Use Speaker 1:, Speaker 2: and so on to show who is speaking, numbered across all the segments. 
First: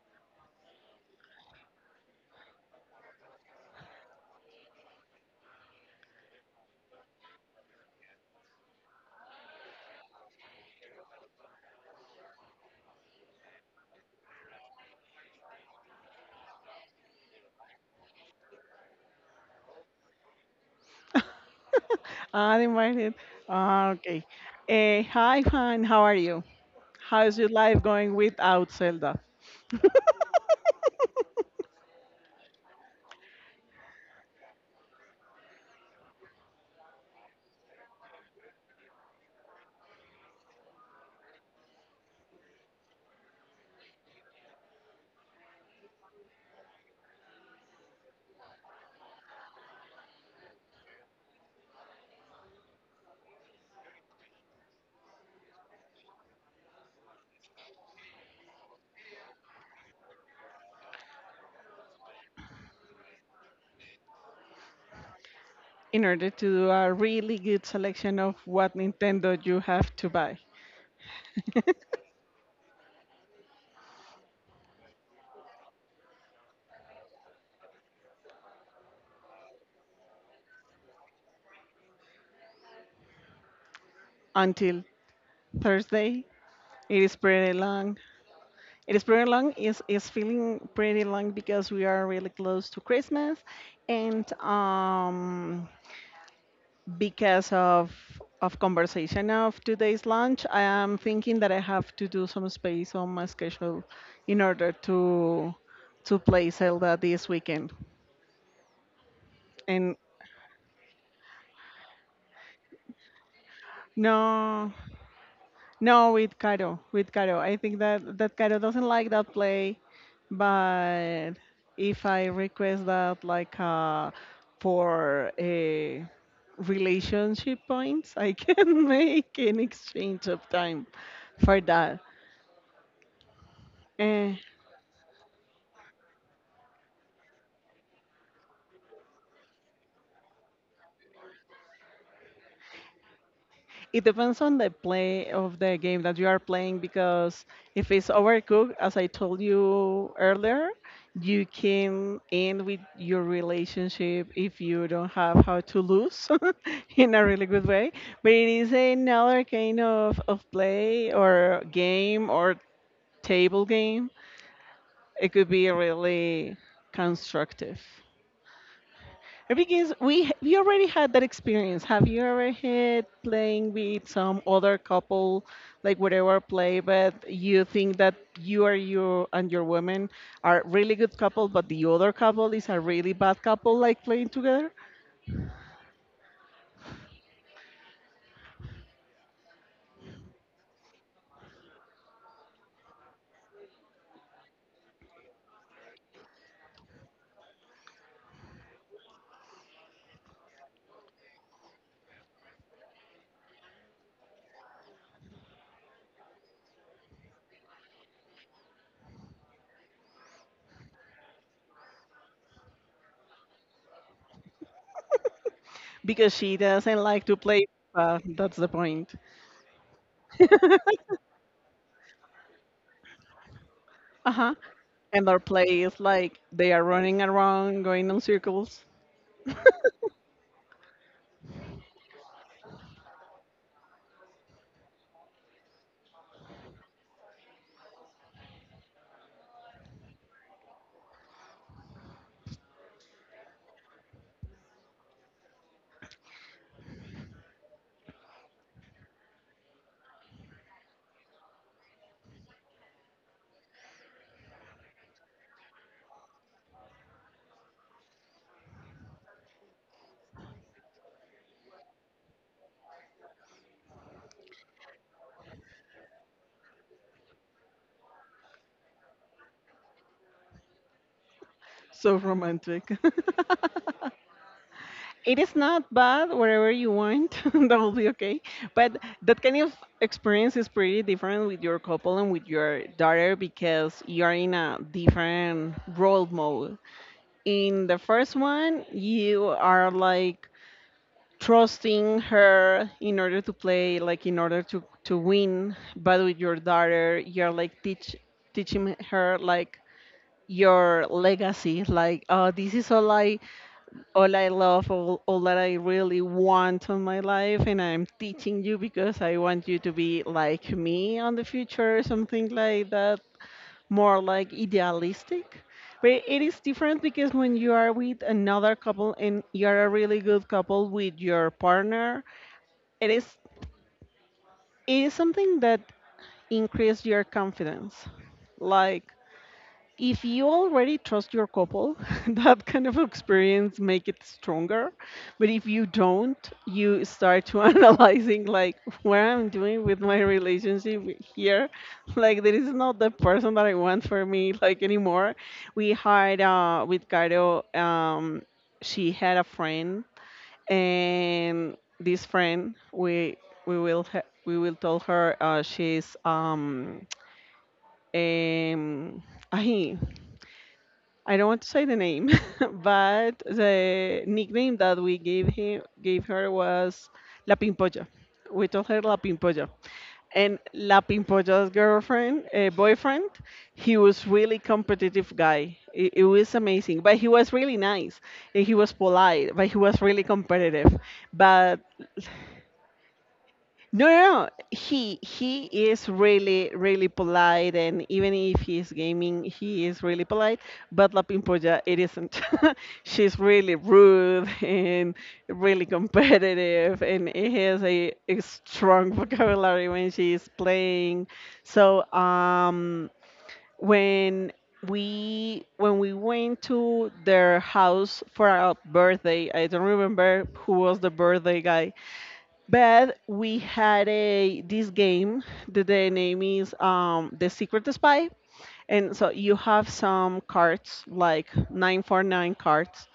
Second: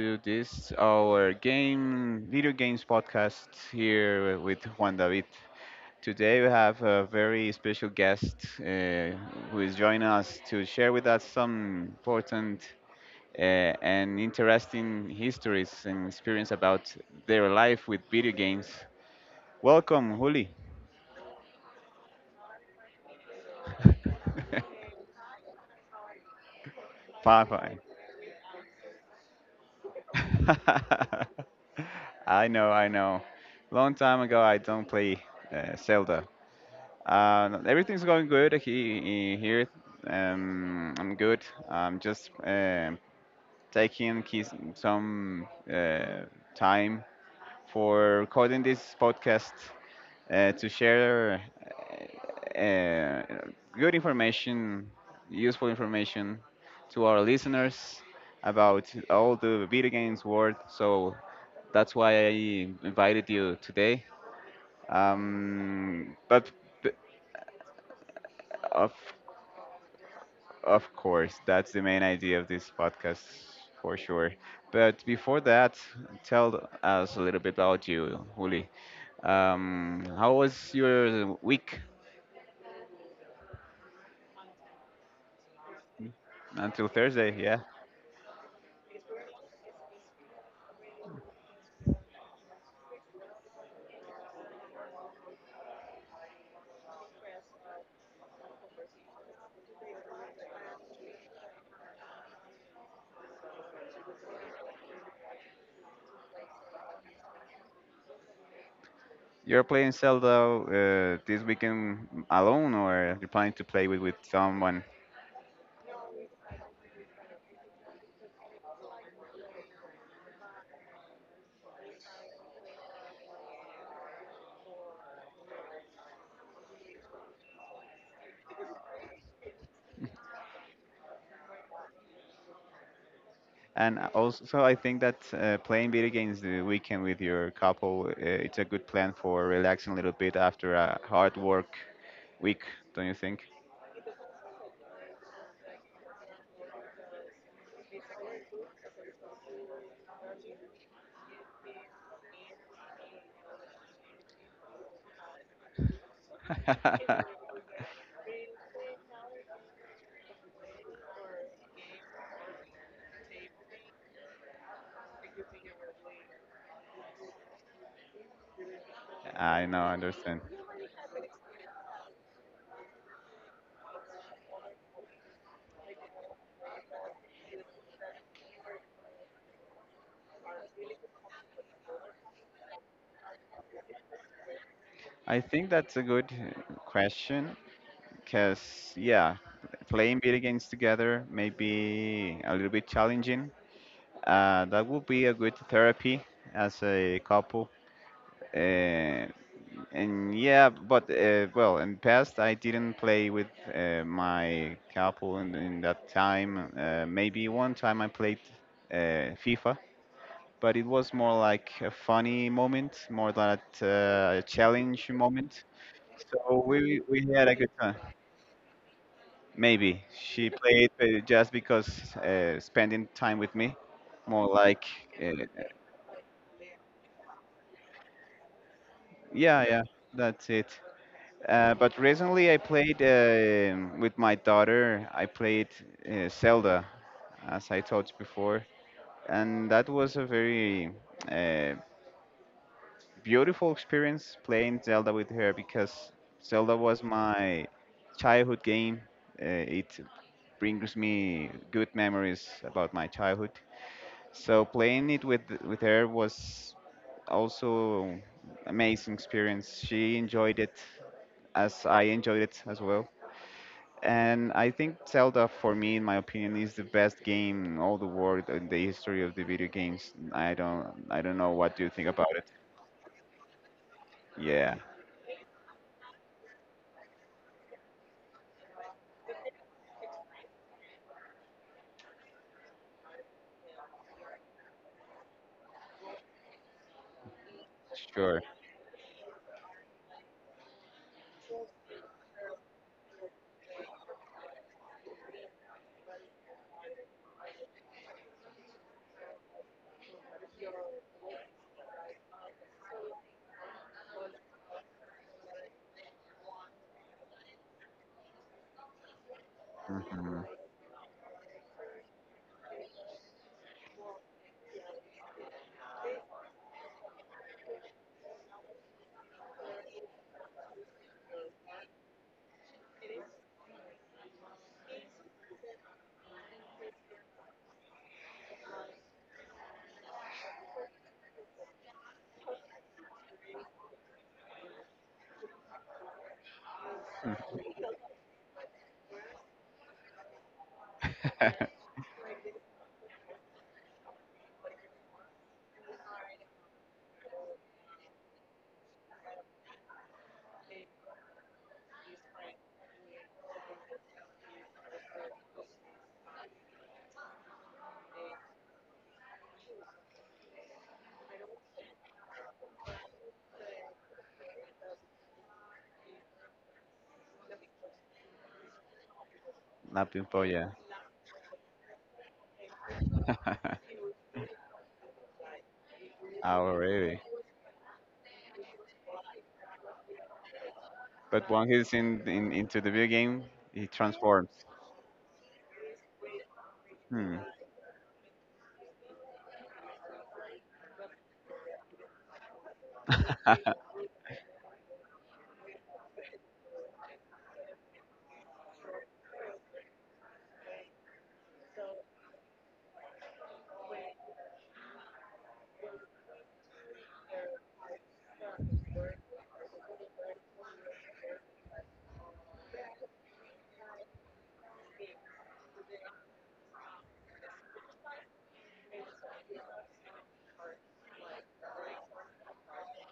Speaker 1: to this our game video games podcast here with Juan David. Today we have a very special guest who is joining us to share with us some important uh, and interesting histories and experience about their life with video games. Welcome, Juli.
Speaker 2: I invited. Ah, okay. Hi, Juan. How are you? How is
Speaker 1: Bye
Speaker 2: your
Speaker 1: bye.
Speaker 2: life going without Zelda?
Speaker 1: I know, I know. Long time ago, I don't play Zelda. No, everything's going good here. I'm good. I'm just taking keys, some time for recording this podcast to share uh, uh, good information, useful information to our listeners about all the video games world. So that's why I invited you today.
Speaker 2: In order to
Speaker 1: But
Speaker 2: do a really good selection of what
Speaker 1: of
Speaker 2: Nintendo you have to buy
Speaker 1: of course, that's the main idea of this podcast for sure. But before that, tell us a little bit about you, Juli. How was your week
Speaker 2: until Thursday,
Speaker 1: until
Speaker 2: it is
Speaker 1: Thursday?
Speaker 2: pretty
Speaker 1: Yeah,
Speaker 2: long. It is pretty long. It's feeling pretty long because we are really close to Christmas, and because of conversation of today's lunch, I am thinking that I have to do some space on my schedule in order to play Zelda this weekend.
Speaker 1: you're playing
Speaker 2: And
Speaker 1: Zelda this weekend alone, or you're planning to play with
Speaker 2: no,
Speaker 1: someone?
Speaker 2: no, with Caro, with Caro. I think that that Caro doesn't like that play, but if I request that like for a relationship points, I can make an exchange of time for that.
Speaker 1: And
Speaker 2: Eh,
Speaker 1: also, I think that playing video games the weekend with your couple, it's a good plan for relaxing a little bit after a hard work week, don't you think?
Speaker 2: It depends on the play of the game that you are playing because if it's overcooked, as I told you earlier, you can end with your relationship if you don't have how to lose in a really good way. But it is another kind of play or game or table game. It could be really constructive.
Speaker 1: I know,
Speaker 2: Because
Speaker 1: I
Speaker 2: we
Speaker 1: understand.
Speaker 2: we already had that experience. Have you ever had playing with some other couple, like whatever play, but you think that you are you and your woman are really good couple, but the other couple is a really bad couple, like playing together
Speaker 1: I think that's a good question because, yeah, playing video games together may be a little bit challenging. That would be a good therapy as a couple. Uh, and yeah, but well, in past I didn't play with my couple in that time. Maybe one time I played FIFA, but it was more like a funny moment, more than a challenge moment.
Speaker 2: because she
Speaker 1: So
Speaker 2: doesn't
Speaker 1: we
Speaker 2: like to
Speaker 1: had a
Speaker 2: play.
Speaker 1: good time.
Speaker 2: That's the point.
Speaker 1: Maybe she played just because spending time with me,
Speaker 2: Uh
Speaker 1: more
Speaker 2: huh.
Speaker 1: like
Speaker 2: And their
Speaker 1: uh,
Speaker 2: play is like they are running around, going in circles.
Speaker 1: yeah, yeah, that's it. But recently I played with my daughter. I played Zelda, as I told you before, and that was a very uh, beautiful experience playing Zelda with her because Zelda was my childhood game. It brings me good memories about my childhood. So playing it with her was also amazing experience. She enjoyed it as I enjoyed it as well. And I think Zelda, for me, in my opinion, is the best game in all the world in the history of the video games. I don't know what you think
Speaker 2: So
Speaker 1: about it.
Speaker 2: romantic.
Speaker 1: Yeah,
Speaker 2: It is not bad wherever you want. That will be okay. But that kind of experience is pretty different with your couple and with your daughter because you are in a different role mode. In the first
Speaker 1: sure.
Speaker 2: one, you are like trusting her in order to play, like in order to win. But with your daughter, you're like teaching her like your legacy, like oh, this is all I love, all that I really want on my life, and I'm teaching you because I want you to be
Speaker 1: hmm
Speaker 2: like me on the future, something like that, more like idealistic. But it is different because when you are with another couple and you're a really good couple with your partner, it is it is something that increases your confidence. Like if you already trust your couple, that kind of experience make it stronger, but if you don't, you start to analyzing like what I'm doing with my relationship here, like there is not the person that I want for me, like anymore. We had with Caro. She had a friend, and this friend, we will tell her. Um ahi, I don't want to say the name, but the nickname that we gave her was La Pimpolla. We told her La Pimpolla.
Speaker 1: Napping
Speaker 2: And
Speaker 1: Polla.
Speaker 2: La Pimpolla's girlfriend, boyfriend, he was really competitive guy. It was
Speaker 1: Oh,
Speaker 2: amazing, but
Speaker 1: really?
Speaker 2: he was really nice. And he was polite, but he was really competitive.
Speaker 1: But when
Speaker 2: But
Speaker 1: he's in into the video game, he
Speaker 2: no, no, no.
Speaker 1: transforms.
Speaker 2: He is really really
Speaker 1: Hmm.
Speaker 2: polite, and even if he's gaming, he is really polite. But La Pimpolla, it isn't. She's really rude and really competitive, and it has a strong vocabulary when she's playing. So when we went to their house for our birthday, I don't remember who was the birthday guy, but we had a this game that the name is The Secret Spy. And so you have some cards, like nine for nine cards,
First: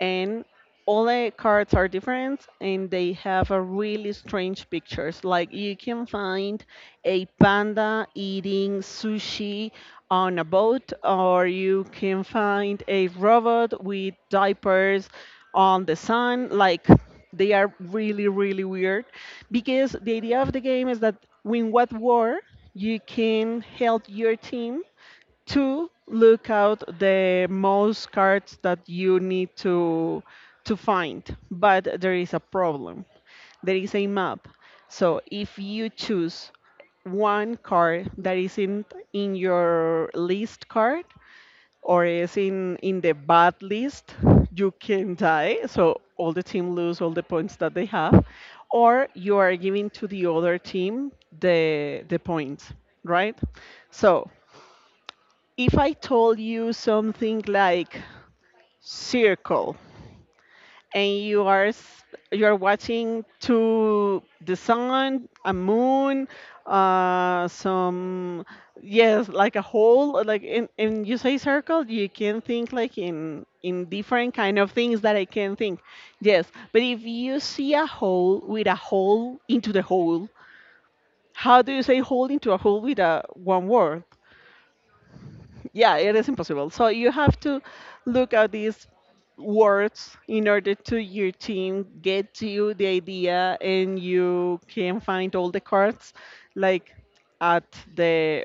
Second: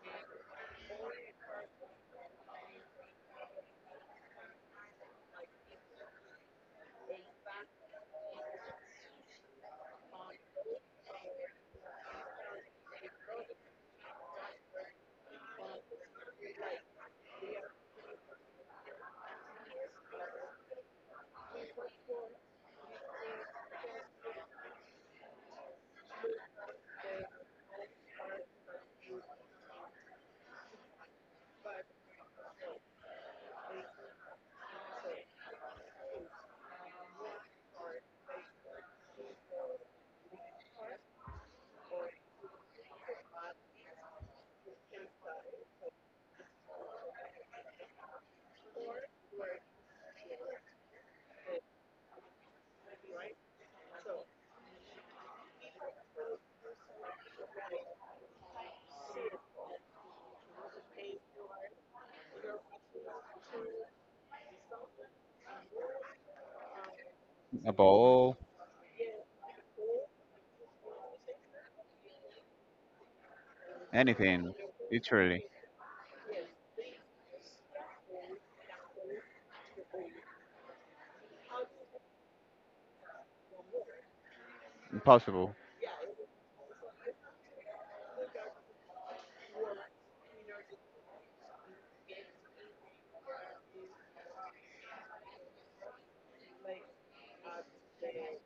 Speaker 2: and all the cards are different and they have a really strange pictures. Like you can find a panda eating sushi on a boat, or you can find a robot with diapers on the sun. Like they are really, really weird because the idea of the game is that win what war you can help your team to look out the most cards that you need to find. But there is a problem. There is a map. So if you choose one card that isn't in your list card, or is in the bad list, you can die. So all the team lose all the points that they have, or you are giving to the other team the points, right? So if I told you something like circle, and you are watching to the sun, a moon,
Speaker 1: A ball,
Speaker 2: some, yes, like a whole, like in, and you say circle, you can think like in different
Speaker 1: anything.
Speaker 2: kind of things that I
Speaker 1: Literally
Speaker 2: can think. Yes, but if you see a hole with a hole into the hole, how do you say hole into a hole with a one word?
Speaker 1: impossible.
Speaker 2: Yeah, it is impossible. So you have to look at these words in order to your team get you the idea and you can find all the cards like at the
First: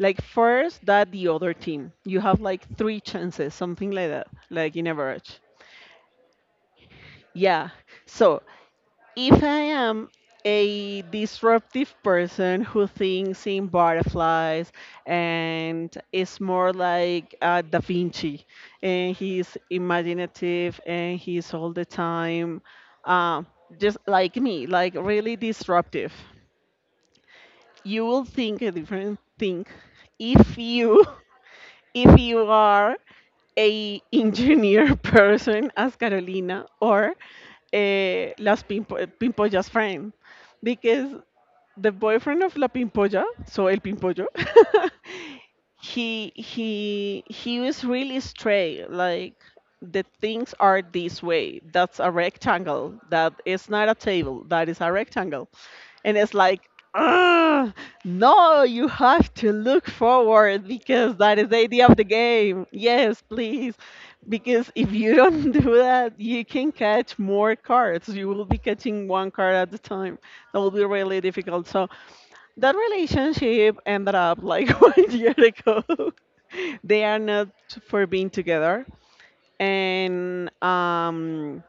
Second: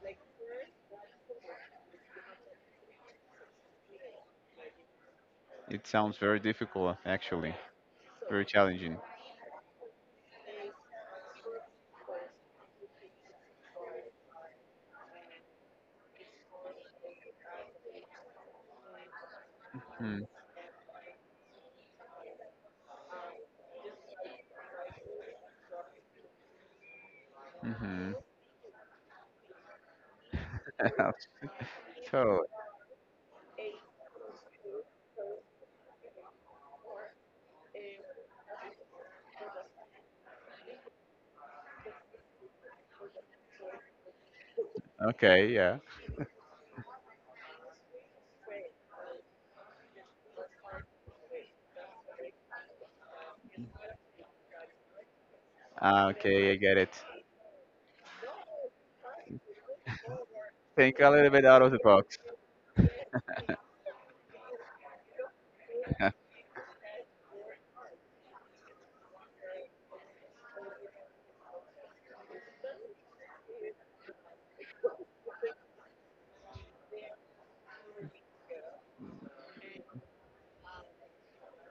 Speaker 2: like first that the other team. You have like three chances, something like that, like in average.
Speaker 1: It sounds very difficult, actually,
Speaker 2: Yeah. So
Speaker 1: very challenging.
Speaker 2: if I am a disruptive person who thinks in butterflies and is more like Da Vinci, and he's
Speaker 1: Hmm.
Speaker 2: imaginative and he's all the time uh, just like me, like really disruptive, you
Speaker 1: hmm
Speaker 2: will think a different thing if you if
Speaker 1: so,
Speaker 2: you are a engineer person as Carolina or Pimpolla's friend, because the boyfriend of La Pimpolla, so El Pimpollo,
Speaker 1: okay, yeah,
Speaker 2: he was really straight. Like the things are this way. That's a rectangle. That is not a table. That is a rectangle,
Speaker 1: Ah,
Speaker 2: and it's
Speaker 1: okay, I
Speaker 2: like,
Speaker 1: get it.
Speaker 2: "Ugh, no, you have to look forward
Speaker 1: Think a
Speaker 2: because
Speaker 1: little
Speaker 2: that
Speaker 1: bit
Speaker 2: is the
Speaker 1: out of the
Speaker 2: idea of the
Speaker 1: box.
Speaker 2: game. Yes, please." Because if you don't do that, you can catch more cards. You will be catching one card at a time, that would be really difficult. So that relationship ended up like one year ago. They are not for being together. And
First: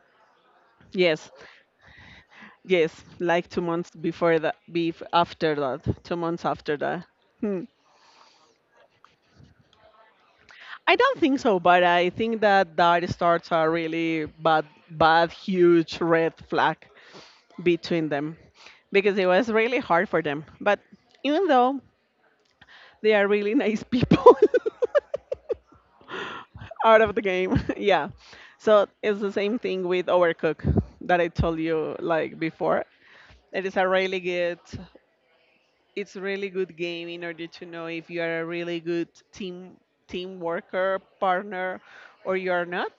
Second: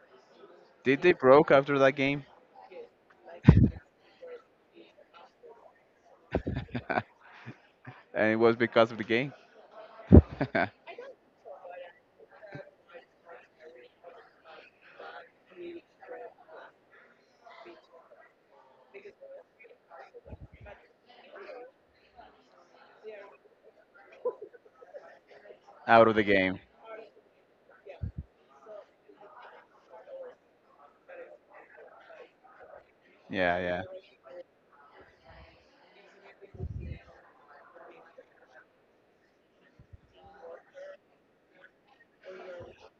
Speaker 1: Did they
Speaker 2: yes,
Speaker 1: broke after that game?
Speaker 2: yes, like 2 months before that, bef after that. 2 months after that. Hmm.
Speaker 1: And it was because of the game.
Speaker 2: I don't think so, but I think that that starts a really bad huge red flag between them because it was really hard for them. But even though, they are really nice people.
Speaker 1: Out of the game.
Speaker 2: Out of the game. Yeah. So it's the same thing with Overcook that I told you like before.
Speaker 1: Yeah,
Speaker 2: It is
Speaker 1: yeah.
Speaker 2: a really good it's really good game in order to know if you are a really good team worker, partner, or you are not.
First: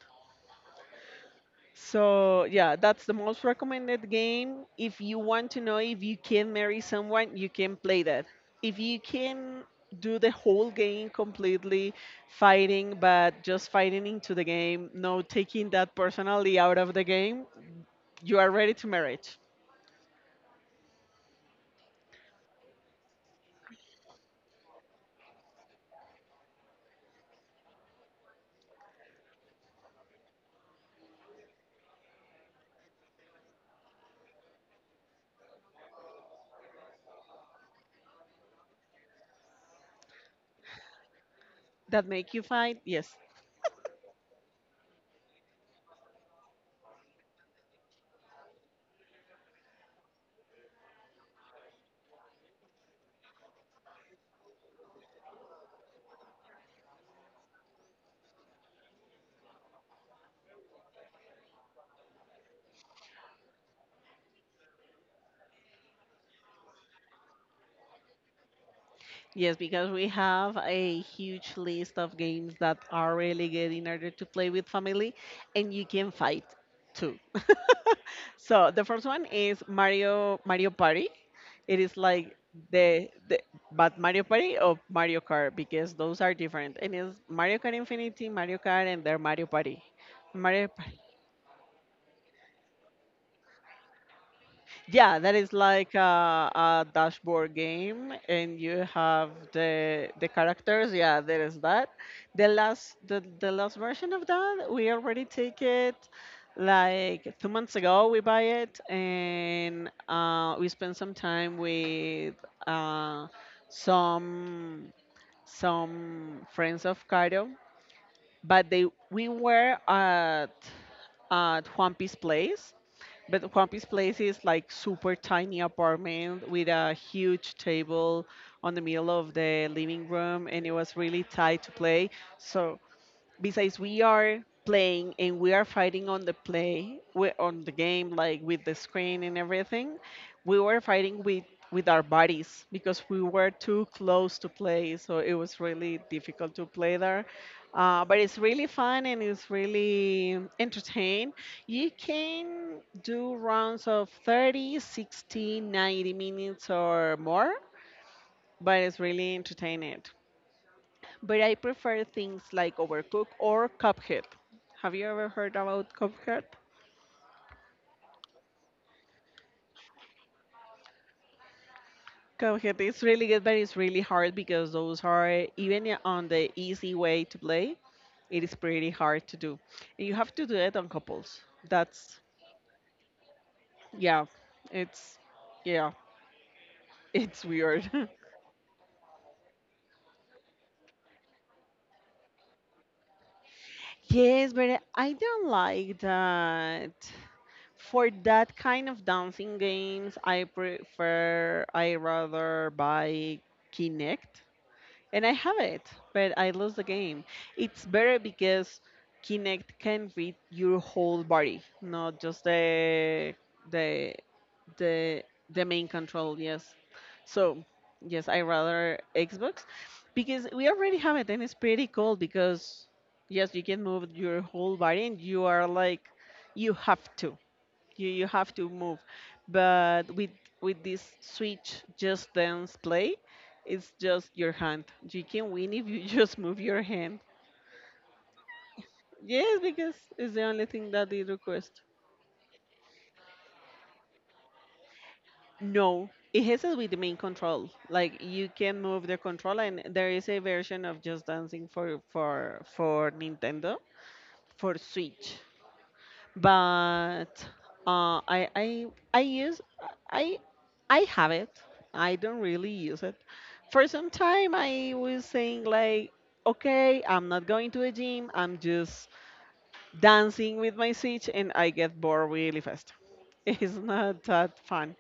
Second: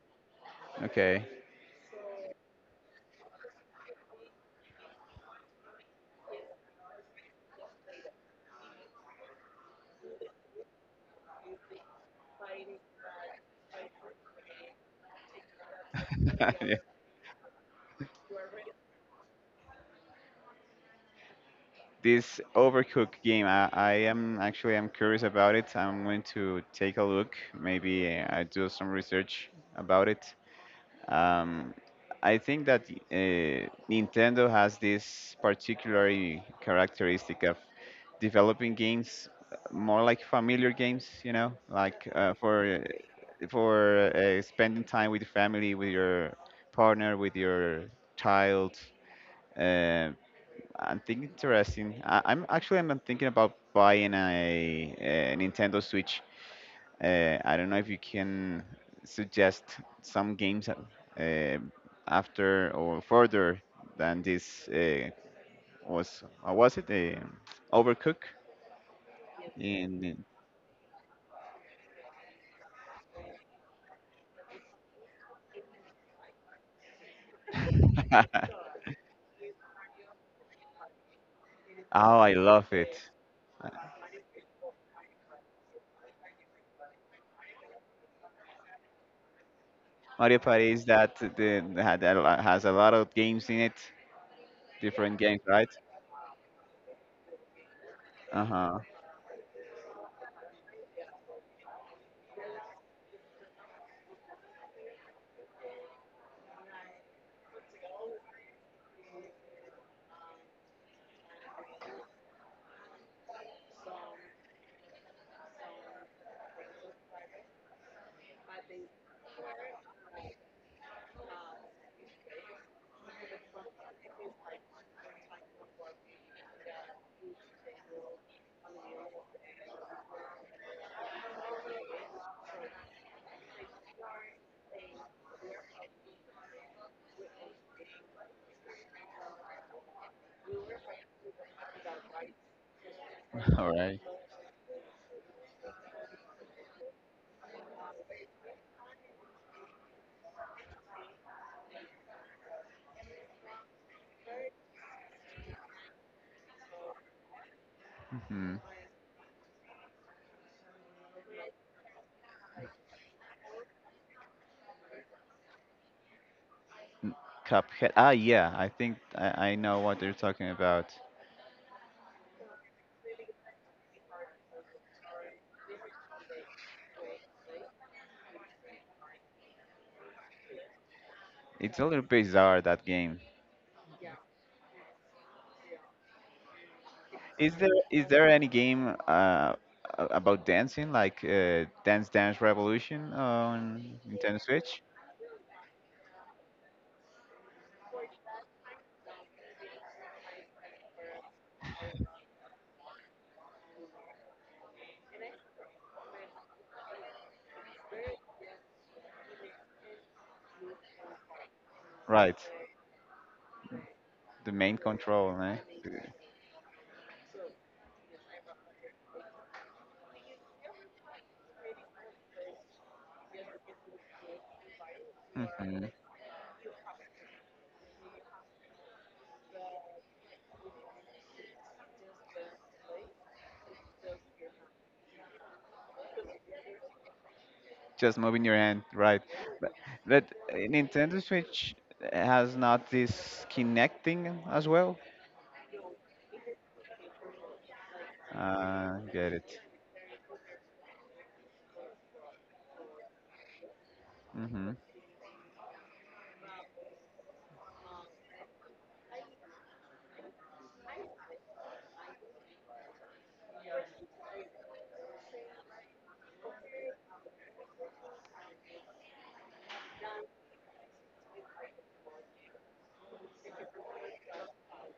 Speaker 1: Okay.
Speaker 2: So yeah, that's the most recommended game. If you want to know if you can marry someone, you can play that. If you can do the whole game completely fighting, but just fighting into the game, no taking that personally
Speaker 1: Yeah.
Speaker 2: out of the game, you are ready to marriage.
Speaker 1: This Overcooked game. I am actually I'm curious about it. I'm going to take a look. Maybe I do some research about it. Um, I think that Nintendo has this particular characteristic of developing games more like familiar games. You know,
Speaker 2: That
Speaker 1: like
Speaker 2: make you fight? Yes.
Speaker 1: for spending time with your family, with your partner, with your child. Uh, I'm thinking interesting. I'm actually I'm thinking about buying a Nintendo Switch. I don't know if you can suggest some games after or further than this was what was it? Overcook
Speaker 2: Yes, because we
Speaker 1: in
Speaker 2: have a huge list of games that are really good in order to play with family and you can fight too. So the first one is Mario Party. It is
Speaker 1: Oh, I
Speaker 2: like
Speaker 1: love it.
Speaker 2: the
Speaker 1: Uh,
Speaker 2: but Mario Party or Mario Kart, because those are different. And it's Mario Kart Infinity, Mario Kart, and their Mario Party.
Speaker 1: Mario
Speaker 2: Mario
Speaker 1: Party is that the has a lot of games in it, different
Speaker 2: Yeah, that
Speaker 1: games,
Speaker 2: is
Speaker 1: right?
Speaker 2: like a dashboard game, and you
Speaker 1: Uh-huh.
Speaker 2: have the characters. Yeah, there is that. The last version of that, we already take it like 2 months ago. We buy it, and we spend some time with uh, some some friends of Cairo, but they we were at Juan Piece Place, but Juanpi's place is like super tiny apartment with a huge table on the middle of the living room, and it was really tight to play. So besides we are playing and we are fighting on the play we on the game, like with the screen and everything, we were fighting with our bodies because we were
Speaker 1: All
Speaker 2: too
Speaker 1: right.
Speaker 2: close to play, so it was really difficult to play there. But it's really fun and it's really entertaining. You can do rounds of 30, 60, 90 minutes or more,
Speaker 1: Mm-hmm.
Speaker 2: but it's really entertaining. But I prefer things like Overcooked or Cuphead. Have you ever heard about Cuphead?
Speaker 1: N- Cuphead. Ah, yeah, I think I know what you're talking about.
Speaker 2: Cuphead is really good, but it's really hard because those are even on the easy way to play. It is pretty hard to do. And you have to do it on couples.
Speaker 1: It's a little
Speaker 2: That's
Speaker 1: bizarre that game.
Speaker 2: Yeah, it's yeah, it's
Speaker 1: Is there
Speaker 2: weird.
Speaker 1: is there any game about dancing like Dance Dance Revolution on Nintendo
Speaker 2: Yes, but
Speaker 1: Switch?
Speaker 2: I don't like that. For that kind of dancing games, I rather buy Kinect, and I have it, but I lose the game. It's better because Kinect can read your whole body, not
Speaker 1: Right,
Speaker 2: just the
Speaker 1: the main
Speaker 2: the
Speaker 1: control, eh?
Speaker 2: the main control. Yes, so yes, I rather Xbox because we already have it, and it's pretty cool because yes, you can move your whole body, and you are
Speaker 1: hmm
Speaker 2: like you have to you have to move but with this switch just dance play it's just your hand. You can win if you just move your hand,
Speaker 1: Just moving your hand, right?
Speaker 2: yes,
Speaker 1: But,
Speaker 2: because
Speaker 1: but
Speaker 2: it's the
Speaker 1: uh,
Speaker 2: only thing that they
Speaker 1: Nintendo Switch
Speaker 2: request.
Speaker 1: has not this connecting as well.
Speaker 2: No, it has it with the main control. Like you can move the
Speaker 1: Get
Speaker 2: control
Speaker 1: it.
Speaker 2: and there is a version of just dancing for for nintendo
Speaker 1: Mm-hmm.
Speaker 2: for switch. But uh, I I I use, I I have it. I don't really use it. For some time, I was saying like, okay, I'm not going to the gym. I'm just dancing with my switch, and I get bored really fast. It's not that fun.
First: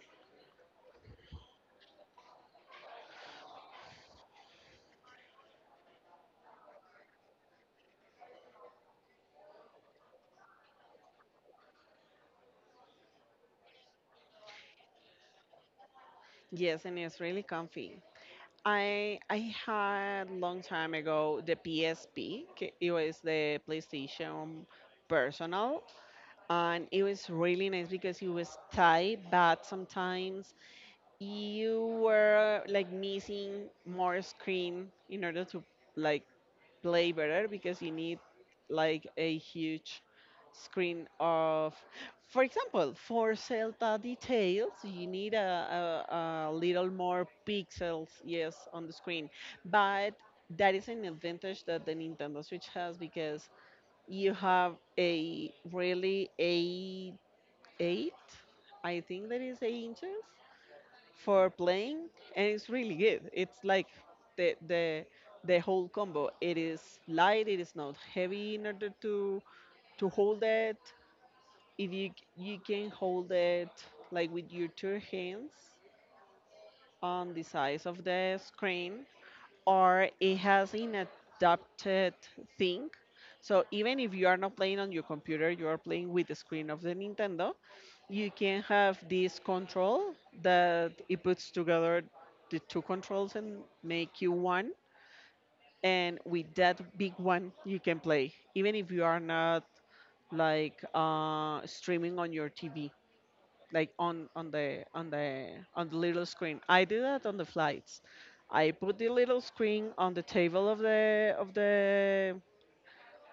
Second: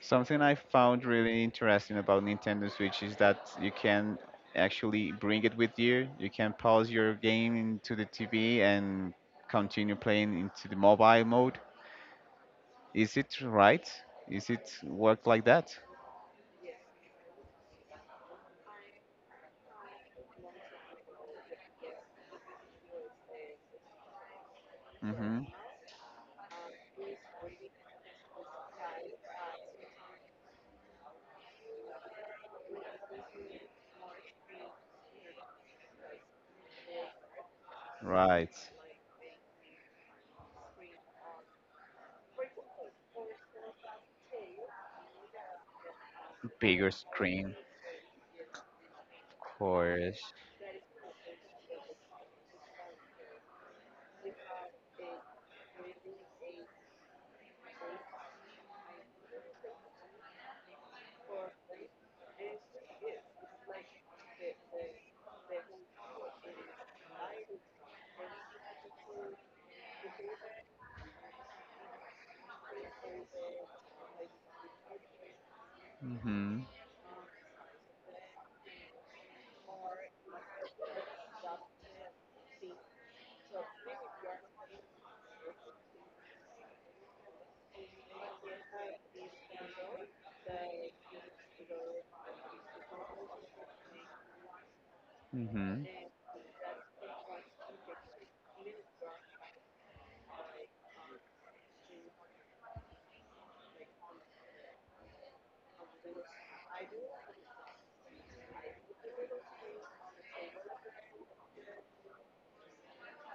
Speaker 1: Something I found really interesting about Nintendo Switch is that you can actually bring it with you. You can pause your game into the TV and continue playing into the mobile mode. Is it right? Is it work like that?
Speaker 2: Yes, and it's really comfy. I had long time ago the PSP. K- It was the PlayStation
Speaker 1: Mm-hmm.
Speaker 2: Personal, and it was really nice because it was tight, but sometimes you were like missing more screen in order to like play better because you need
Speaker 1: Right.
Speaker 2: like a huge screen of, for example, for Zelda details you need a little
Speaker 1: Bigger
Speaker 2: more
Speaker 1: screen,
Speaker 2: pixels, yes, on the screen.
Speaker 1: of
Speaker 2: But
Speaker 1: course.
Speaker 2: that is an advantage that the nintendo switch has because you have a really a eight, I think that is 8 inches for playing, and it's really good. It's like the the whole combo. It is light. It is not heavy in order to hold it. If you you can hold it like with your two hands
Speaker 1: Mm-hmm.
Speaker 2: on the sides of the screen, or it has an adapted thing. So even if you are not playing on your computer, you are playing with the screen of the Nintendo, you can have this control that it puts together the two controls and make you one.
Speaker 1: Mm-hmm.
Speaker 2: And with that big one, you can play, even if you are not like streaming on your TV, like on the on the on the little screen. I do that on the flights. I put the little screen on the table of the of the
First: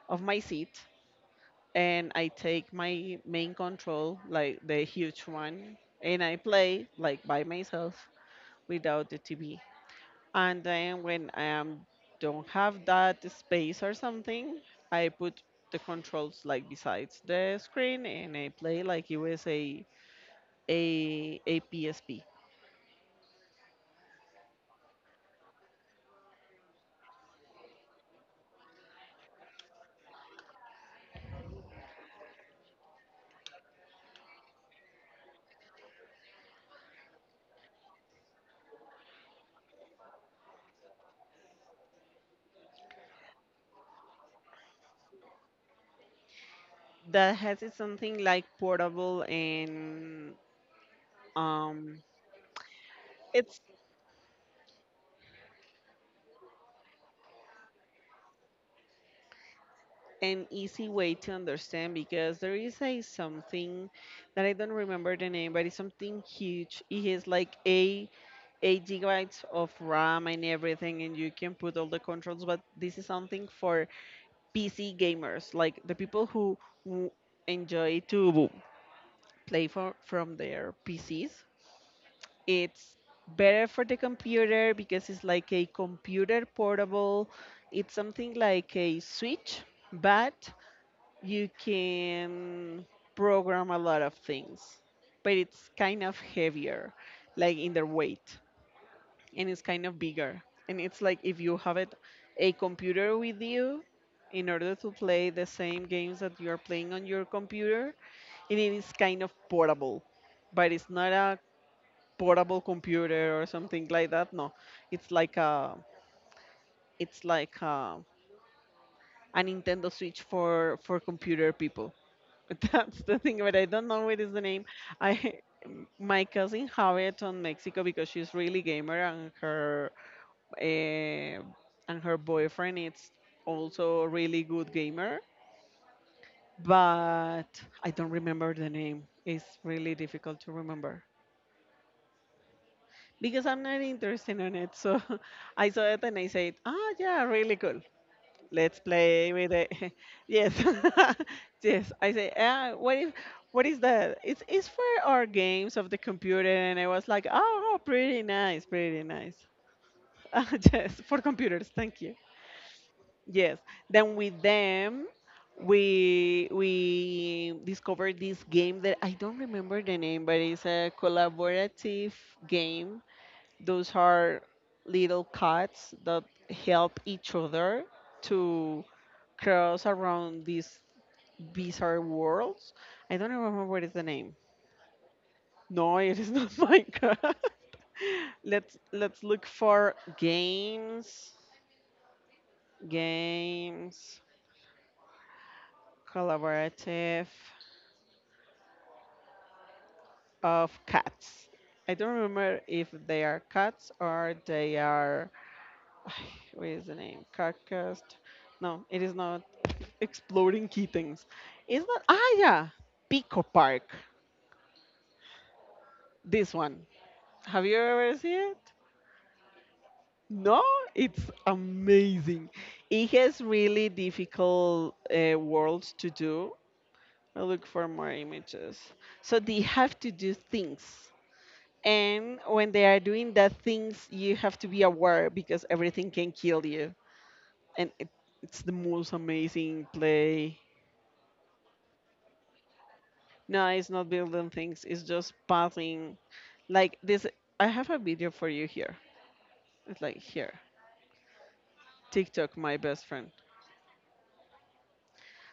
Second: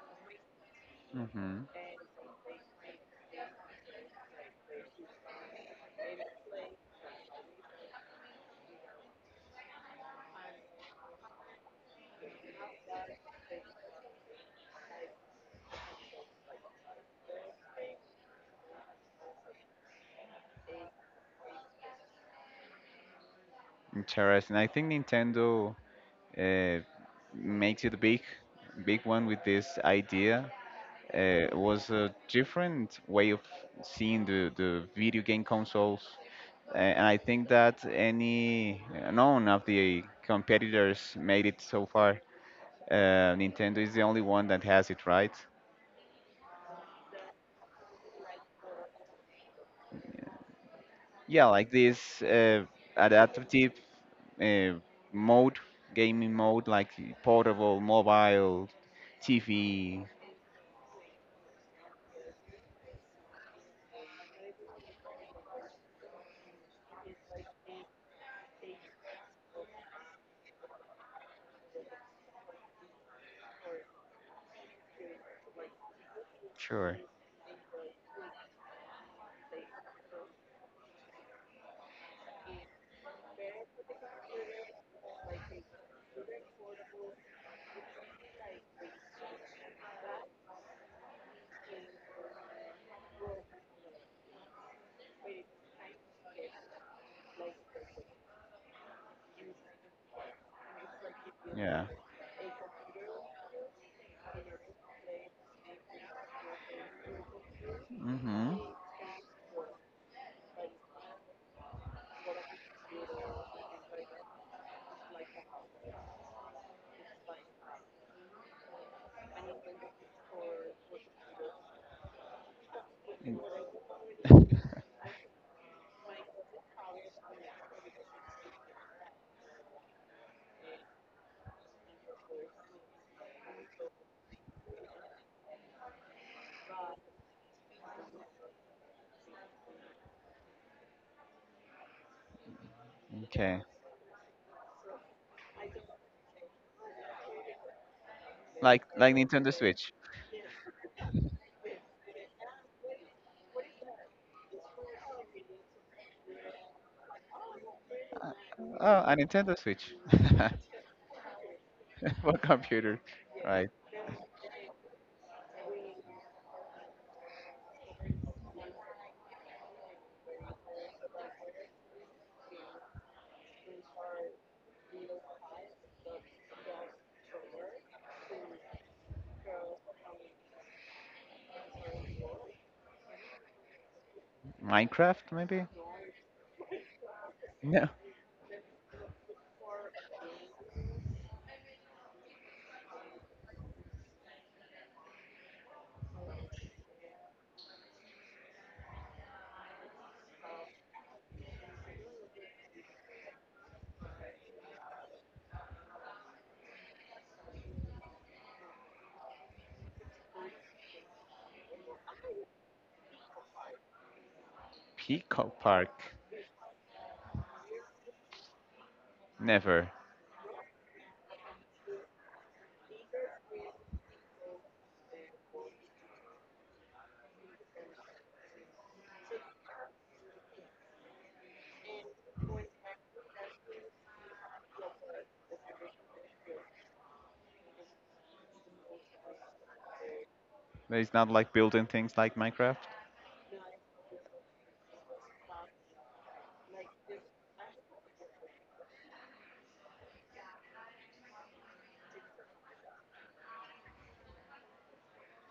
Speaker 2: of my seat
Speaker 1: Mm-hmm.
Speaker 2: and I take my main control, like the huge one, and I play like by myself without the TV. And then when I am don't have that space or something, I put the controls like besides the screen and I play like it was a a PSP.
Speaker 1: Interesting. I think Nintendo uh, makes it a big, big one with this idea was a different way of seeing the video game consoles. And I think that any none of the competitors made it so far. Nintendo is the only one that has it, right?
Speaker 2: That has it something like portable and
Speaker 1: Yeah, like
Speaker 2: um
Speaker 1: this
Speaker 2: it's
Speaker 1: adaptive uh, mode, gaming mode, like portable, mobile, TV.
Speaker 2: an easy way to understand because there is a something that I don't remember the name, but it's something huge. It has like a 8 gigabytes of RAM and everything, and you can put all the controls. But this is something for PC gamers, like the people who
Speaker 1: Sure.
Speaker 2: w- enjoy to play for, from their PCs. It's better for the computer because it's like a computer portable. It's something like a switch, but you can program a lot of things. But it's kind of heavier, like in their weight, and it's kind of bigger. And it's like if you have
Speaker 1: Yeah.
Speaker 2: it, a computer with you in order to play the same games that you are playing on your computer, and
Speaker 1: Mhm.
Speaker 2: it is kind of portable but it's not a portable computer or something like that. No, it's like a it's like a Nintendo Switch for computer people. That's the thing, but I don't know what is the name. I my cousin have it on Mexico because she's really gamer uh, and her boyfriend is also a really good gamer, but I don't remember the name. It's really difficult to remember, because
Speaker 1: Okay.
Speaker 2: I'm not interested in it. So I saw it and I said, "Ah, yeah, really cool. Let's
Speaker 1: Like
Speaker 2: play with
Speaker 1: Nintendo
Speaker 2: it."
Speaker 1: Switch.
Speaker 2: Yes, yes. I say, what is that?" It's for our games of the computer, and I was like, "Oh, oh, pretty nice, pretty
Speaker 1: Oh, a
Speaker 2: nice."
Speaker 1: Nintendo Switch.
Speaker 2: Ah, yes, for computers. Thank you.
Speaker 1: What computer?
Speaker 2: Yes.
Speaker 1: Right.
Speaker 2: Then with them, we discovered this game that I don't remember the name, but it's a collaborative game. Those are little cats that help each other to cross around these bizarre worlds. I don't remember what is the name.
Speaker 1: Minecraft, maybe?
Speaker 2: No, it is not Minecraft.
Speaker 1: No.
Speaker 2: Let's look for games, games, collaborative of cats. I don't remember if they are cats or they are. What is the name? Carcast. No, it is not exploring key things. Is that ah yeah, Pico Park.
Speaker 1: Pico Park.
Speaker 2: This one. Have you ever seen it?
Speaker 1: Never.
Speaker 2: No, it's amazing. It has really difficult worlds to do. I'll look for more images. So they have to do things. And when they are doing the things, you have to be aware because everything can kill you. And it, it's the most amazing play.
Speaker 1: It's not like building things like Minecraft.
Speaker 2: No, it's not building things. It's just passing. Like this, I have a video for you here. It's like here, TikTok, my best friend.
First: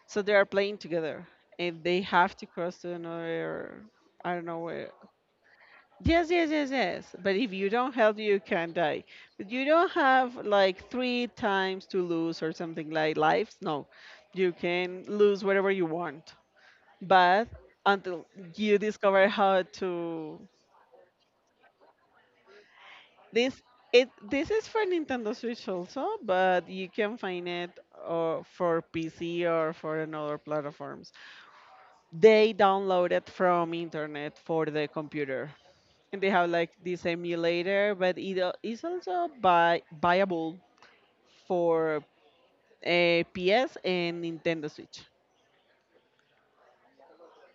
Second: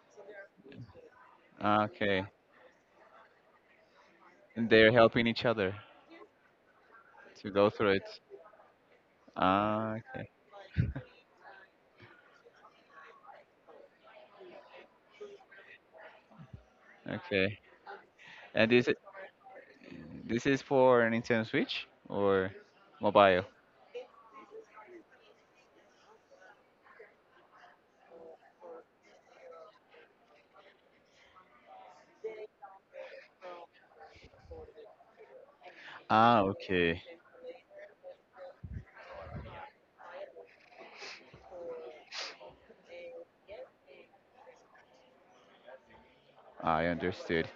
Speaker 2: So they are playing together, and
Speaker 1: Ah,
Speaker 2: they
Speaker 1: okay.
Speaker 2: have to cross to another. I don't know
Speaker 1: And
Speaker 2: where.
Speaker 1: they're helping each other
Speaker 2: Yes, yes, yes, yes. But
Speaker 1: to
Speaker 2: if you
Speaker 1: go through
Speaker 2: don't help,
Speaker 1: it.
Speaker 2: you can die. But you don't
Speaker 1: Ah,
Speaker 2: have like three times to lose or something like lives. No, you can lose whatever you want. But
Speaker 1: okay.
Speaker 2: until
Speaker 1: And
Speaker 2: you
Speaker 1: this
Speaker 2: discover how to.
Speaker 1: this is for Nintendo Switch or mobile?
Speaker 2: This it this is for Nintendo Switch also, but you can find it for PC or for another platforms. They download it from internet for the computer, and they
Speaker 1: Ah,
Speaker 2: have like
Speaker 1: okay.
Speaker 2: this emulator, but it al- is also buy, buyable for PS and Nintendo Switch.
Speaker 1: I understood.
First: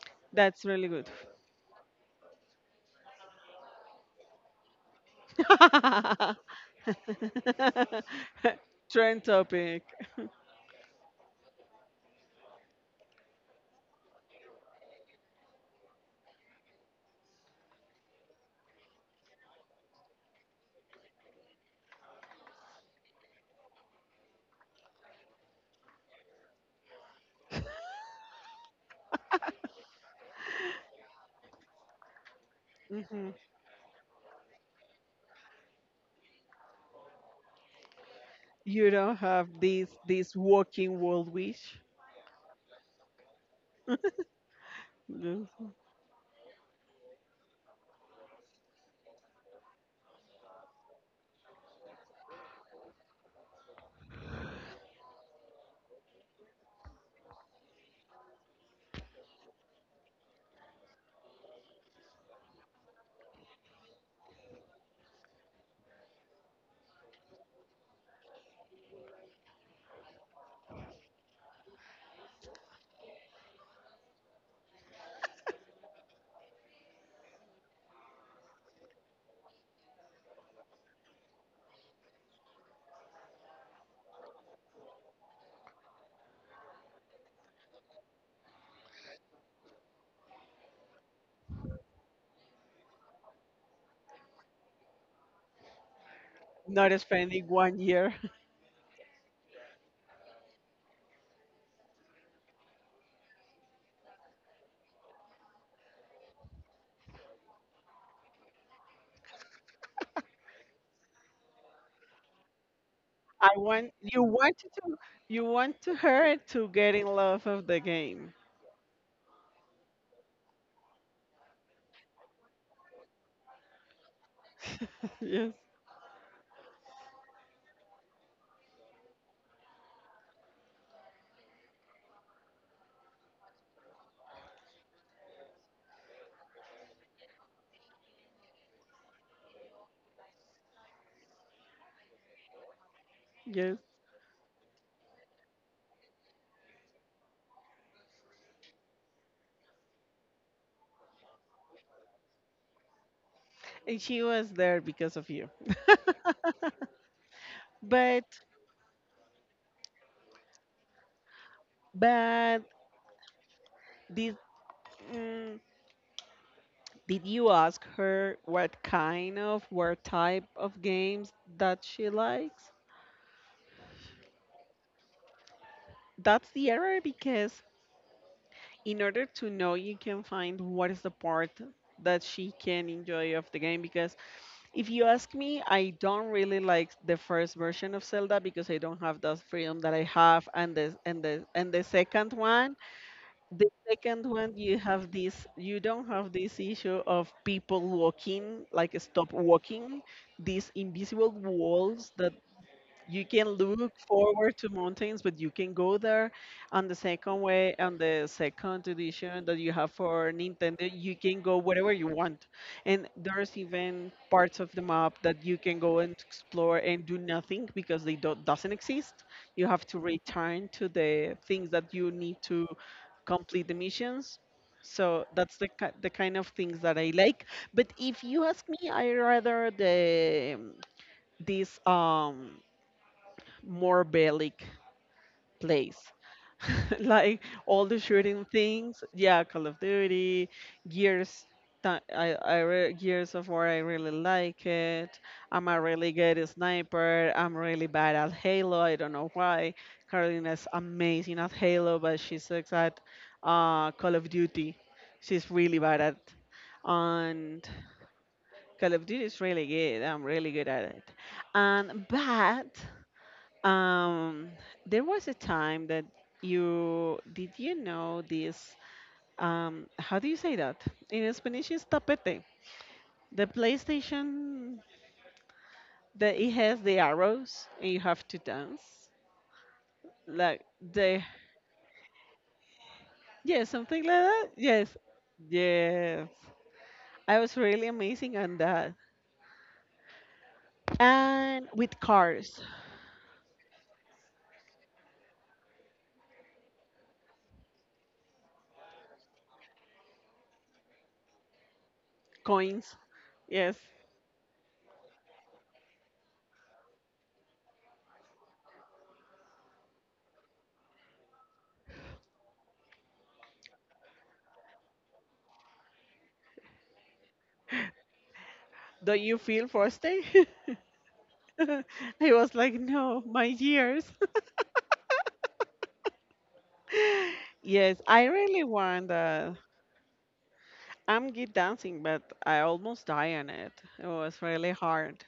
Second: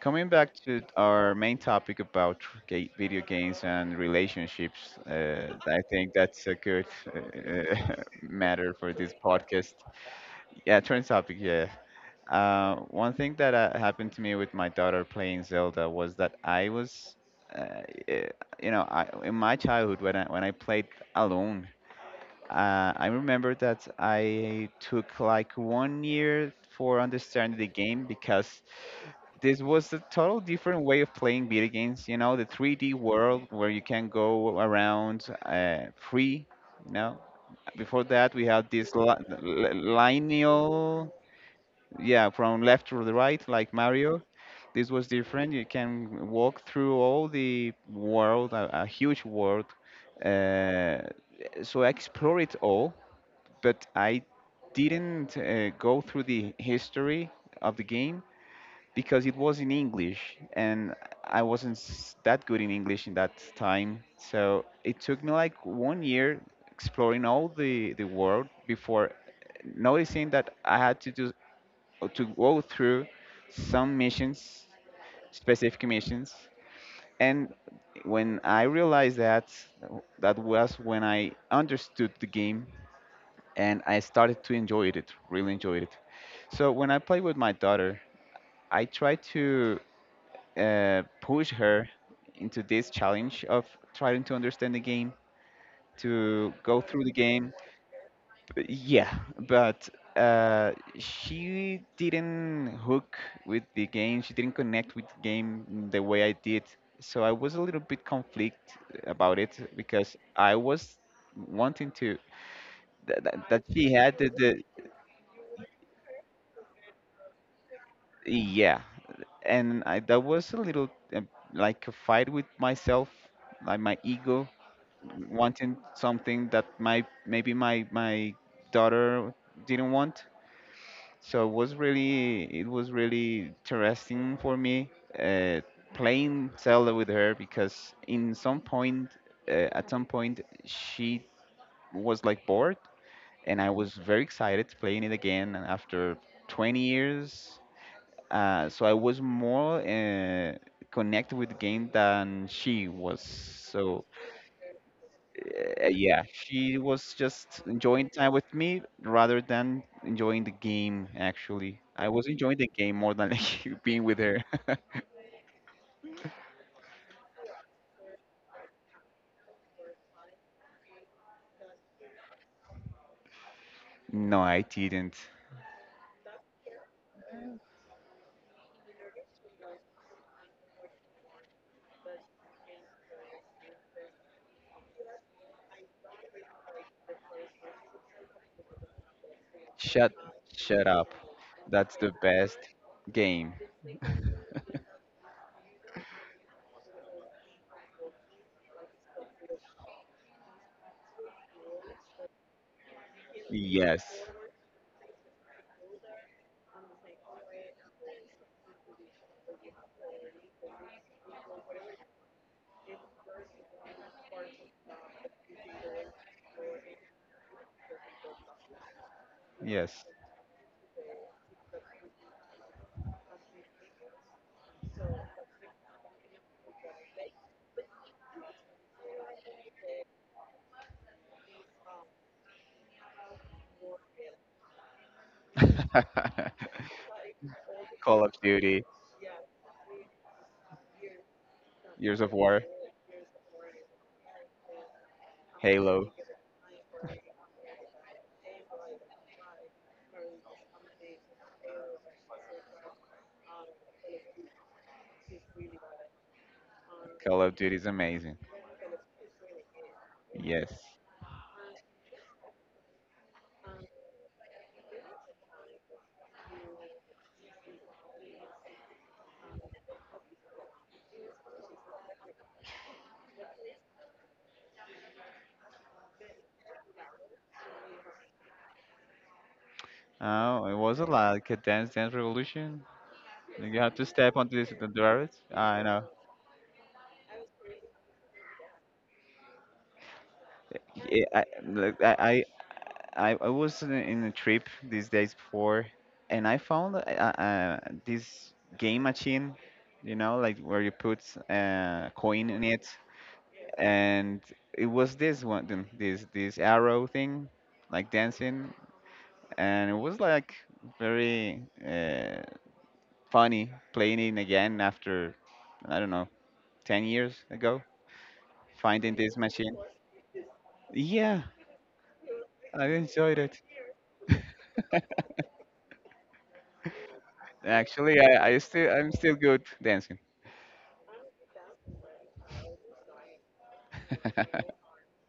Speaker 1: Coming back
Speaker 2: That's
Speaker 1: to
Speaker 2: really good.
Speaker 1: our main topic about video games and relationships, I think that's a good uh, matter for this
Speaker 2: Trend
Speaker 1: podcast.
Speaker 2: topic.
Speaker 1: Yeah, trend topic. Yeah. One thing that happened to me with my daughter playing Zelda was that I was, uh, eh, you know, in my childhood when I played alone, I remember that I took like 1 year for understanding the game because this was a total different way of playing video games. You know, the 3D
Speaker 2: Mhm.
Speaker 1: world where you can go around free. You know, before that we had
Speaker 2: You
Speaker 1: this
Speaker 2: don't have this this walking
Speaker 1: lineal
Speaker 2: world wish.
Speaker 1: yeah, from left to the right, like Mario. This was
Speaker 2: Mm,
Speaker 1: different. You can walk through all the world, a huge world. Uh, so I explore it all, but I didn't go through the history of the game because it was in English and I wasn't that good in English in that time. So it took me like 1 year exploring all the world before noticing that I had to go through some missions, specific missions. And when I realized that, that was when I understood the game and I started to enjoy it, really enjoyed it. So when I play with my daughter, I try to push her into this challenge of trying to understand the game, to go
Speaker 2: not
Speaker 1: through the
Speaker 2: spending
Speaker 1: game.
Speaker 2: one year.
Speaker 1: Yeah, but uh, she didn't hook with the game. She didn't connect with the game in the way I did. So I was a little bit conflict about it because I was wanting to
Speaker 2: I
Speaker 1: that
Speaker 2: want
Speaker 1: she had the
Speaker 2: you want to her to get in love of the game.
Speaker 1: yeah, and that was a little uh, like a fight with myself, like my ego
Speaker 2: Yes,
Speaker 1: wanting something that my maybe my my daughter didn't want. So it was really interesting for me uh, playing Zelda with her because in some point at some point she was like bored and I
Speaker 2: yes.
Speaker 1: was very excited playing it again after 20 years so I was more connected with the game than she was.
Speaker 2: And
Speaker 1: So
Speaker 2: she was there because of you.
Speaker 1: yeah, she was just enjoying
Speaker 2: But
Speaker 1: time with me rather than enjoying the game, actually. I was enjoying
Speaker 2: but
Speaker 1: the game more than like being with
Speaker 2: did
Speaker 1: her.
Speaker 2: mm, did you ask her what kind of what type of games that she likes?
Speaker 1: No, I didn't.
Speaker 2: That's the error because in order to know you can find what is the part that she can enjoy of the game because if you ask me, I don't really like the first version of Zelda because I don't have that freedom that I
Speaker 1: Shut
Speaker 2: have, and
Speaker 1: shut
Speaker 2: the
Speaker 1: up.
Speaker 2: and the
Speaker 1: That's the
Speaker 2: second
Speaker 1: best
Speaker 2: one,
Speaker 1: game.
Speaker 2: the second one, you have this, you don't have this issue of people walking, like stop walking, these invisible walls that you can look
Speaker 1: Yes.
Speaker 2: forward to mountains, but you can go there. On the second way, on the second edition that you have for Nintendo, you can go wherever you want. And there's even parts of the map that you can go and explore and do nothing because they don't doesn't exist. You have to
Speaker 1: Yes.
Speaker 2: return to the things that you need to complete the missions. So that's the ki- the kind of things that I like. But if you ask me, I rather the this more bellic place. Like all the
Speaker 1: Call of
Speaker 2: shooting
Speaker 1: Duty,
Speaker 2: things, yeah, Call of Duty, Gears. Tha-
Speaker 1: Years of
Speaker 2: I
Speaker 1: War,
Speaker 2: re- Gears of War, I really like it. I'm a really
Speaker 1: Halo.
Speaker 2: good sniper. I'm really bad at Halo. I don't know why. Carolina's amazing at Halo, but she sucks at Call of Duty. She's really bad at,
Speaker 1: Call of
Speaker 2: and
Speaker 1: Duty is amazing.
Speaker 2: Call of Duty is really good. I'm really good
Speaker 1: Yes.
Speaker 2: at it. And but um, there was a time that you did you know this? How do you say that in Spanish? It's tapete. The PlayStation that it has the arrows and you have to dance like
Speaker 1: Oh, it was a
Speaker 2: the
Speaker 1: lot. Like a Dance Dance Revolution.
Speaker 2: yeah
Speaker 1: Like you have
Speaker 2: something
Speaker 1: to
Speaker 2: like
Speaker 1: step
Speaker 2: that.
Speaker 1: onto this
Speaker 2: Yes,
Speaker 1: rabbit. I know.
Speaker 2: yes. I was really amazing on that.
Speaker 1: Yeah, I,
Speaker 2: And with
Speaker 1: like,
Speaker 2: cars,
Speaker 1: I was in a trip these days before, and I found this game machine, you know, like where you put coin in it,
Speaker 2: coins. Yes.
Speaker 1: and it was this one, this arrow thing, like dancing, and it was like very uh, funny playing it again after, I don't know, 10 years ago, finding
Speaker 2: Don't
Speaker 1: this
Speaker 2: you feel
Speaker 1: machine.
Speaker 2: frosty?
Speaker 1: Yeah,
Speaker 2: I was like,
Speaker 1: I
Speaker 2: no,
Speaker 1: enjoyed
Speaker 2: my
Speaker 1: it.
Speaker 2: years. Yes,
Speaker 1: Actually,
Speaker 2: I
Speaker 1: I
Speaker 2: really
Speaker 1: still
Speaker 2: want
Speaker 1: I'm still
Speaker 2: that.
Speaker 1: good dancing.
Speaker 2: I'm good dancing, but I almost die on it. It was really hard.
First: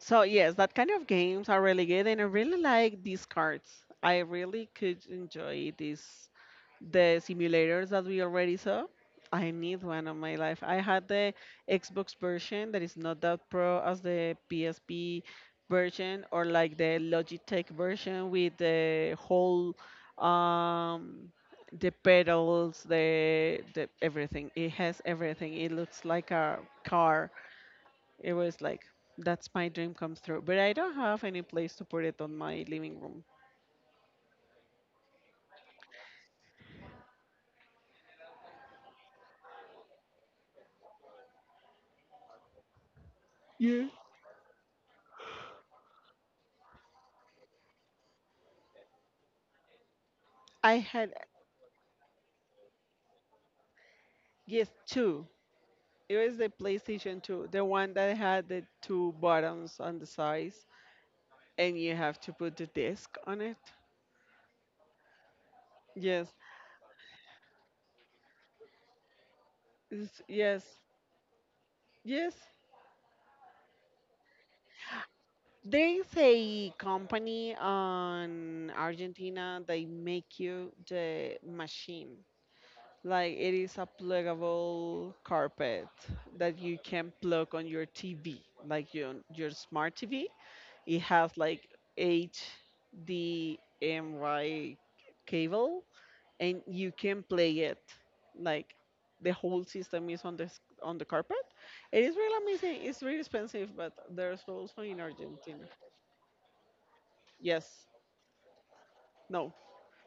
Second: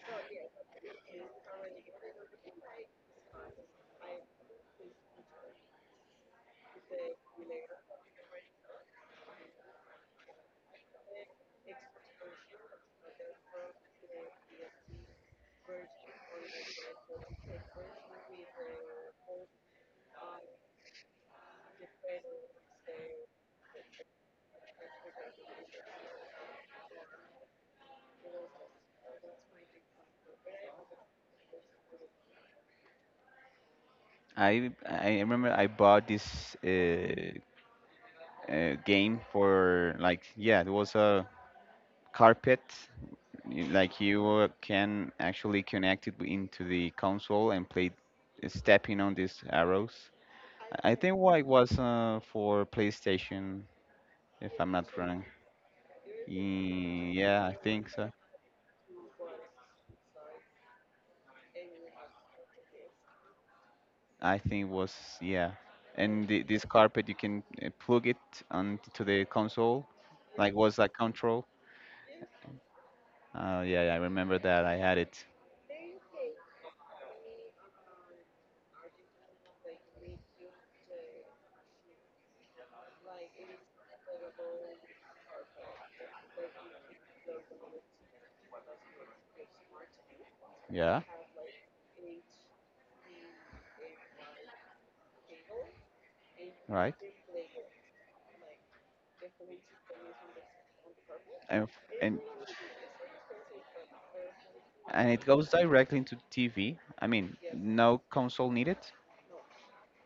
Speaker 2: So yes, that kind of games are really good, and I really like these cards. I really could enjoy this the simulators that we already saw. I need one on my life. I had the Xbox version that is not that pro as the PSP version or like the Logitech version with the whole um the pedals, the everything. It has everything. It looks like a car. It was like that's my dream come true. But I don't have any place to put it on my living room.
Speaker 1: I remember I bought this game for like yeah, it was a carpet.
Speaker 2: Yeah.
Speaker 1: Like you can actually connect it into the console and play stepping on these arrows.
Speaker 2: I
Speaker 1: I
Speaker 2: had
Speaker 1: think what it was for PlayStation, if
Speaker 2: yes
Speaker 1: I'm not wrong.
Speaker 2: two. It was the
Speaker 1: Mm,
Speaker 2: PlayStation
Speaker 1: yeah,
Speaker 2: 2,
Speaker 1: I
Speaker 2: the
Speaker 1: think
Speaker 2: one
Speaker 1: so.
Speaker 2: that had the two buttons on the sides, and you have to put the disc on it.
Speaker 1: I think it was yeah, and
Speaker 2: Yes,
Speaker 1: the, this carpet you can plug it onto the console,
Speaker 2: it's-
Speaker 1: like was
Speaker 2: yes,
Speaker 1: like control.
Speaker 2: yes.
Speaker 1: Yeah, yeah, I remember that. I had it.
Speaker 2: There is a company on Argentina. They make you the machine. Like it is a pluggable carpet that you can plug on your TV, like your smart TV. It
Speaker 1: Yeah,
Speaker 2: has like HDMI cable and you
Speaker 1: right.
Speaker 2: can play it like the whole system is on this on the carpet.
Speaker 1: And f-
Speaker 2: It is really amazing. It's really expensive, but there's also in
Speaker 1: and it goes
Speaker 2: Argentina.
Speaker 1: directly into TV. I mean,
Speaker 2: Yes,
Speaker 1: no console needed.
Speaker 2: no,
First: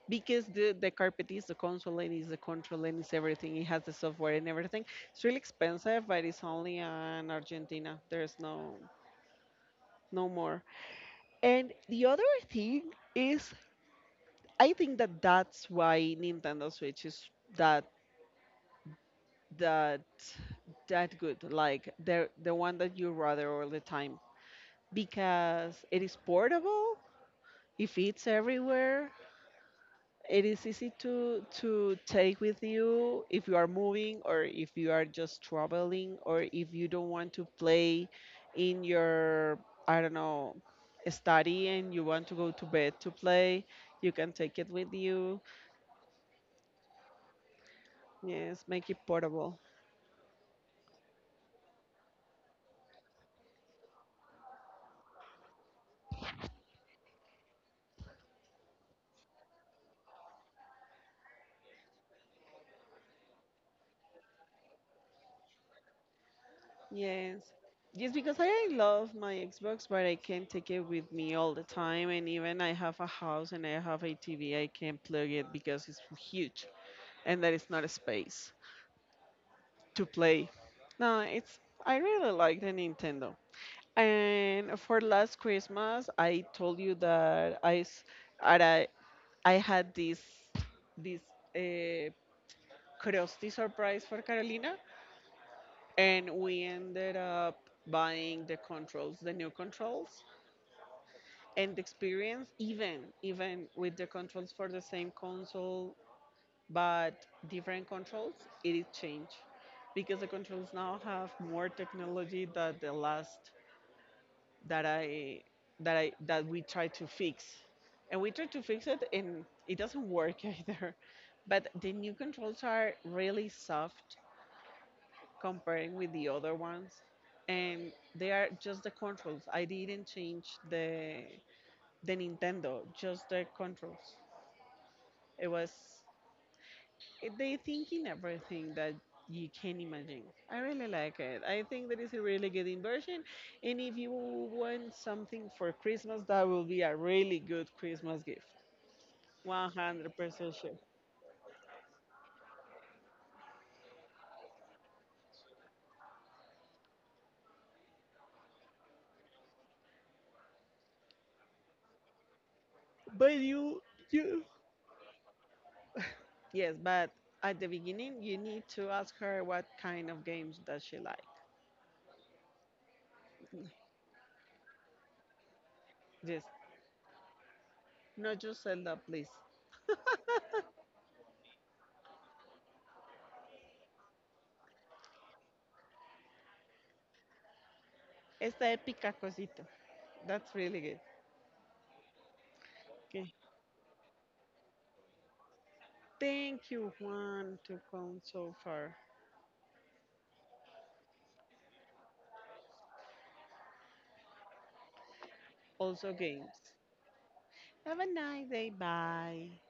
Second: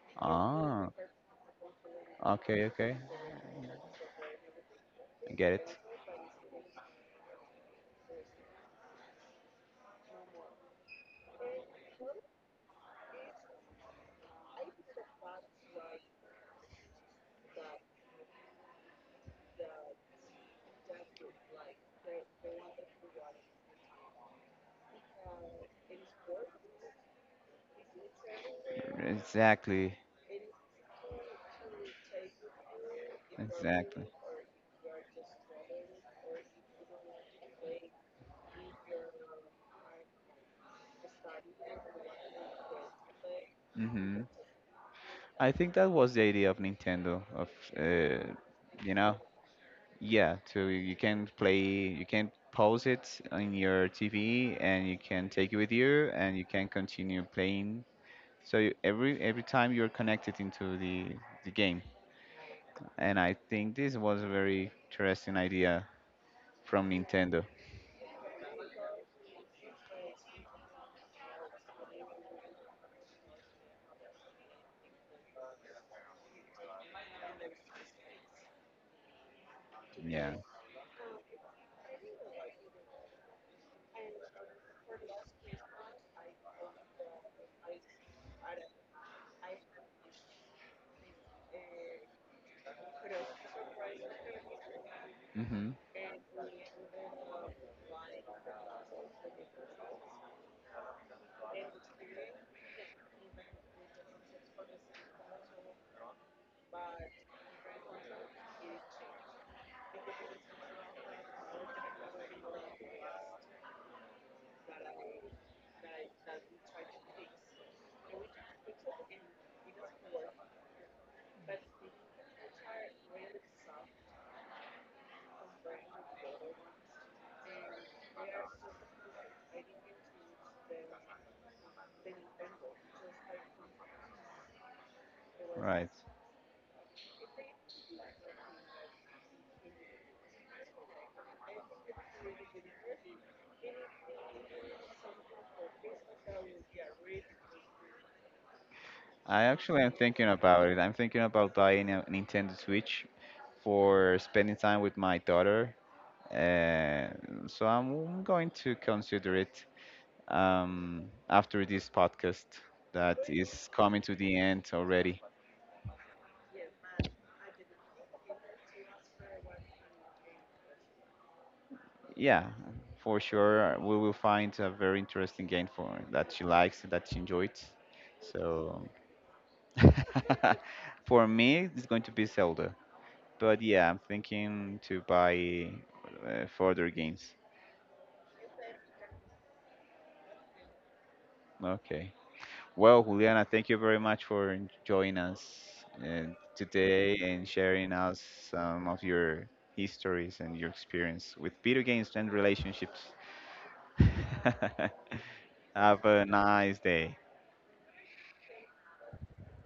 Speaker 2: because the
Speaker 1: Ah,
Speaker 2: carpet is the console and is the
Speaker 1: okay,
Speaker 2: control
Speaker 1: okay,
Speaker 2: and is everything. It has the software and everything. It's
Speaker 1: I
Speaker 2: really
Speaker 1: get it.
Speaker 2: expensive, but it's only in Argentina. There's no no more. And the other thing is, I think that that's why Nintendo Switch is that that that good, like the one that you rather all the time because it is portable, it fits everywhere,
Speaker 1: Exactly,
Speaker 2: it is easy to take with you if you are
Speaker 1: exactly.
Speaker 2: moving or if you are just traveling or if you don't want to play in your I don't know study and you want to go to bed to play, you
Speaker 1: Mm-hmm.
Speaker 2: can take it with you.
Speaker 1: I think that was the idea of Nintendo of uh,
Speaker 2: Yes, make
Speaker 1: you
Speaker 2: it
Speaker 1: know,
Speaker 2: portable.
Speaker 1: yeah, so you can play, you can pause it on your TV and you can take it with you and you can continue playing, so every every time you're connected into the game. And I think this was a very interesting idea from
Speaker 2: Yes.
Speaker 1: Nintendo.
Speaker 2: Yes, because I love my Xbox, but I can't take it with me all the time. And even I have a house and I have a TV, I can't plug it because it's huge and there is not a space to
Speaker 1: Yeah.
Speaker 2: play. No, it's I really like the Nintendo. And for last Christmas, I told you that I s- that I had this this uh, curiosity surprise for Carolina,
Speaker 1: Mhm.
Speaker 2: and we ended up buying the controls, the new controls, and experience even even with the controls for the same console but different controls, it is changed because the controls now have more technology than the last that I that we try to fix and we try to fix it and it doesn't work either. But the new controls are really soft comparing with the other ones, and they are just the controls. I didn't change the Nintendo, just the controls. It was
Speaker 1: Right.
Speaker 2: it- they think in everything that you can imagine. I really like it. I think that is a really good inversion. And if you want something for Christmas, that will be a really good Christmas gift.
Speaker 1: I actually am thinking
Speaker 2: 100%
Speaker 1: about
Speaker 2: sure.
Speaker 1: it. I'm thinking about buying a Nintendo Switch for spending time with my daughter. Uh, so I'm going to consider it um, after this podcast that
Speaker 2: But
Speaker 1: is
Speaker 2: you,
Speaker 1: coming to the
Speaker 2: you.
Speaker 1: end already.
Speaker 2: Yes, but at the beginning, you need to ask her what kind of games does she like.
Speaker 1: Yeah, for sure, we will find a very interesting game for that
Speaker 2: Just,
Speaker 1: she likes, that she enjoys.
Speaker 2: not just
Speaker 1: So
Speaker 2: Zelda, please.
Speaker 1: for me, it's going to be Zelda. But yeah, I'm thinking to buy further games.
Speaker 2: Esta épica cosita. That's really good.
Speaker 1: Okay. Well, Juliana, thank you very much for joining us uh,
Speaker 2: Thank you,
Speaker 1: today and
Speaker 2: Juan, to
Speaker 1: sharing
Speaker 2: come
Speaker 1: us
Speaker 2: so
Speaker 1: some
Speaker 2: far.
Speaker 1: of your histories and your experience with video games and relationships. Have
Speaker 2: Also,
Speaker 1: a
Speaker 2: games.
Speaker 1: nice day.
Speaker 2: Have a nice day. Bye.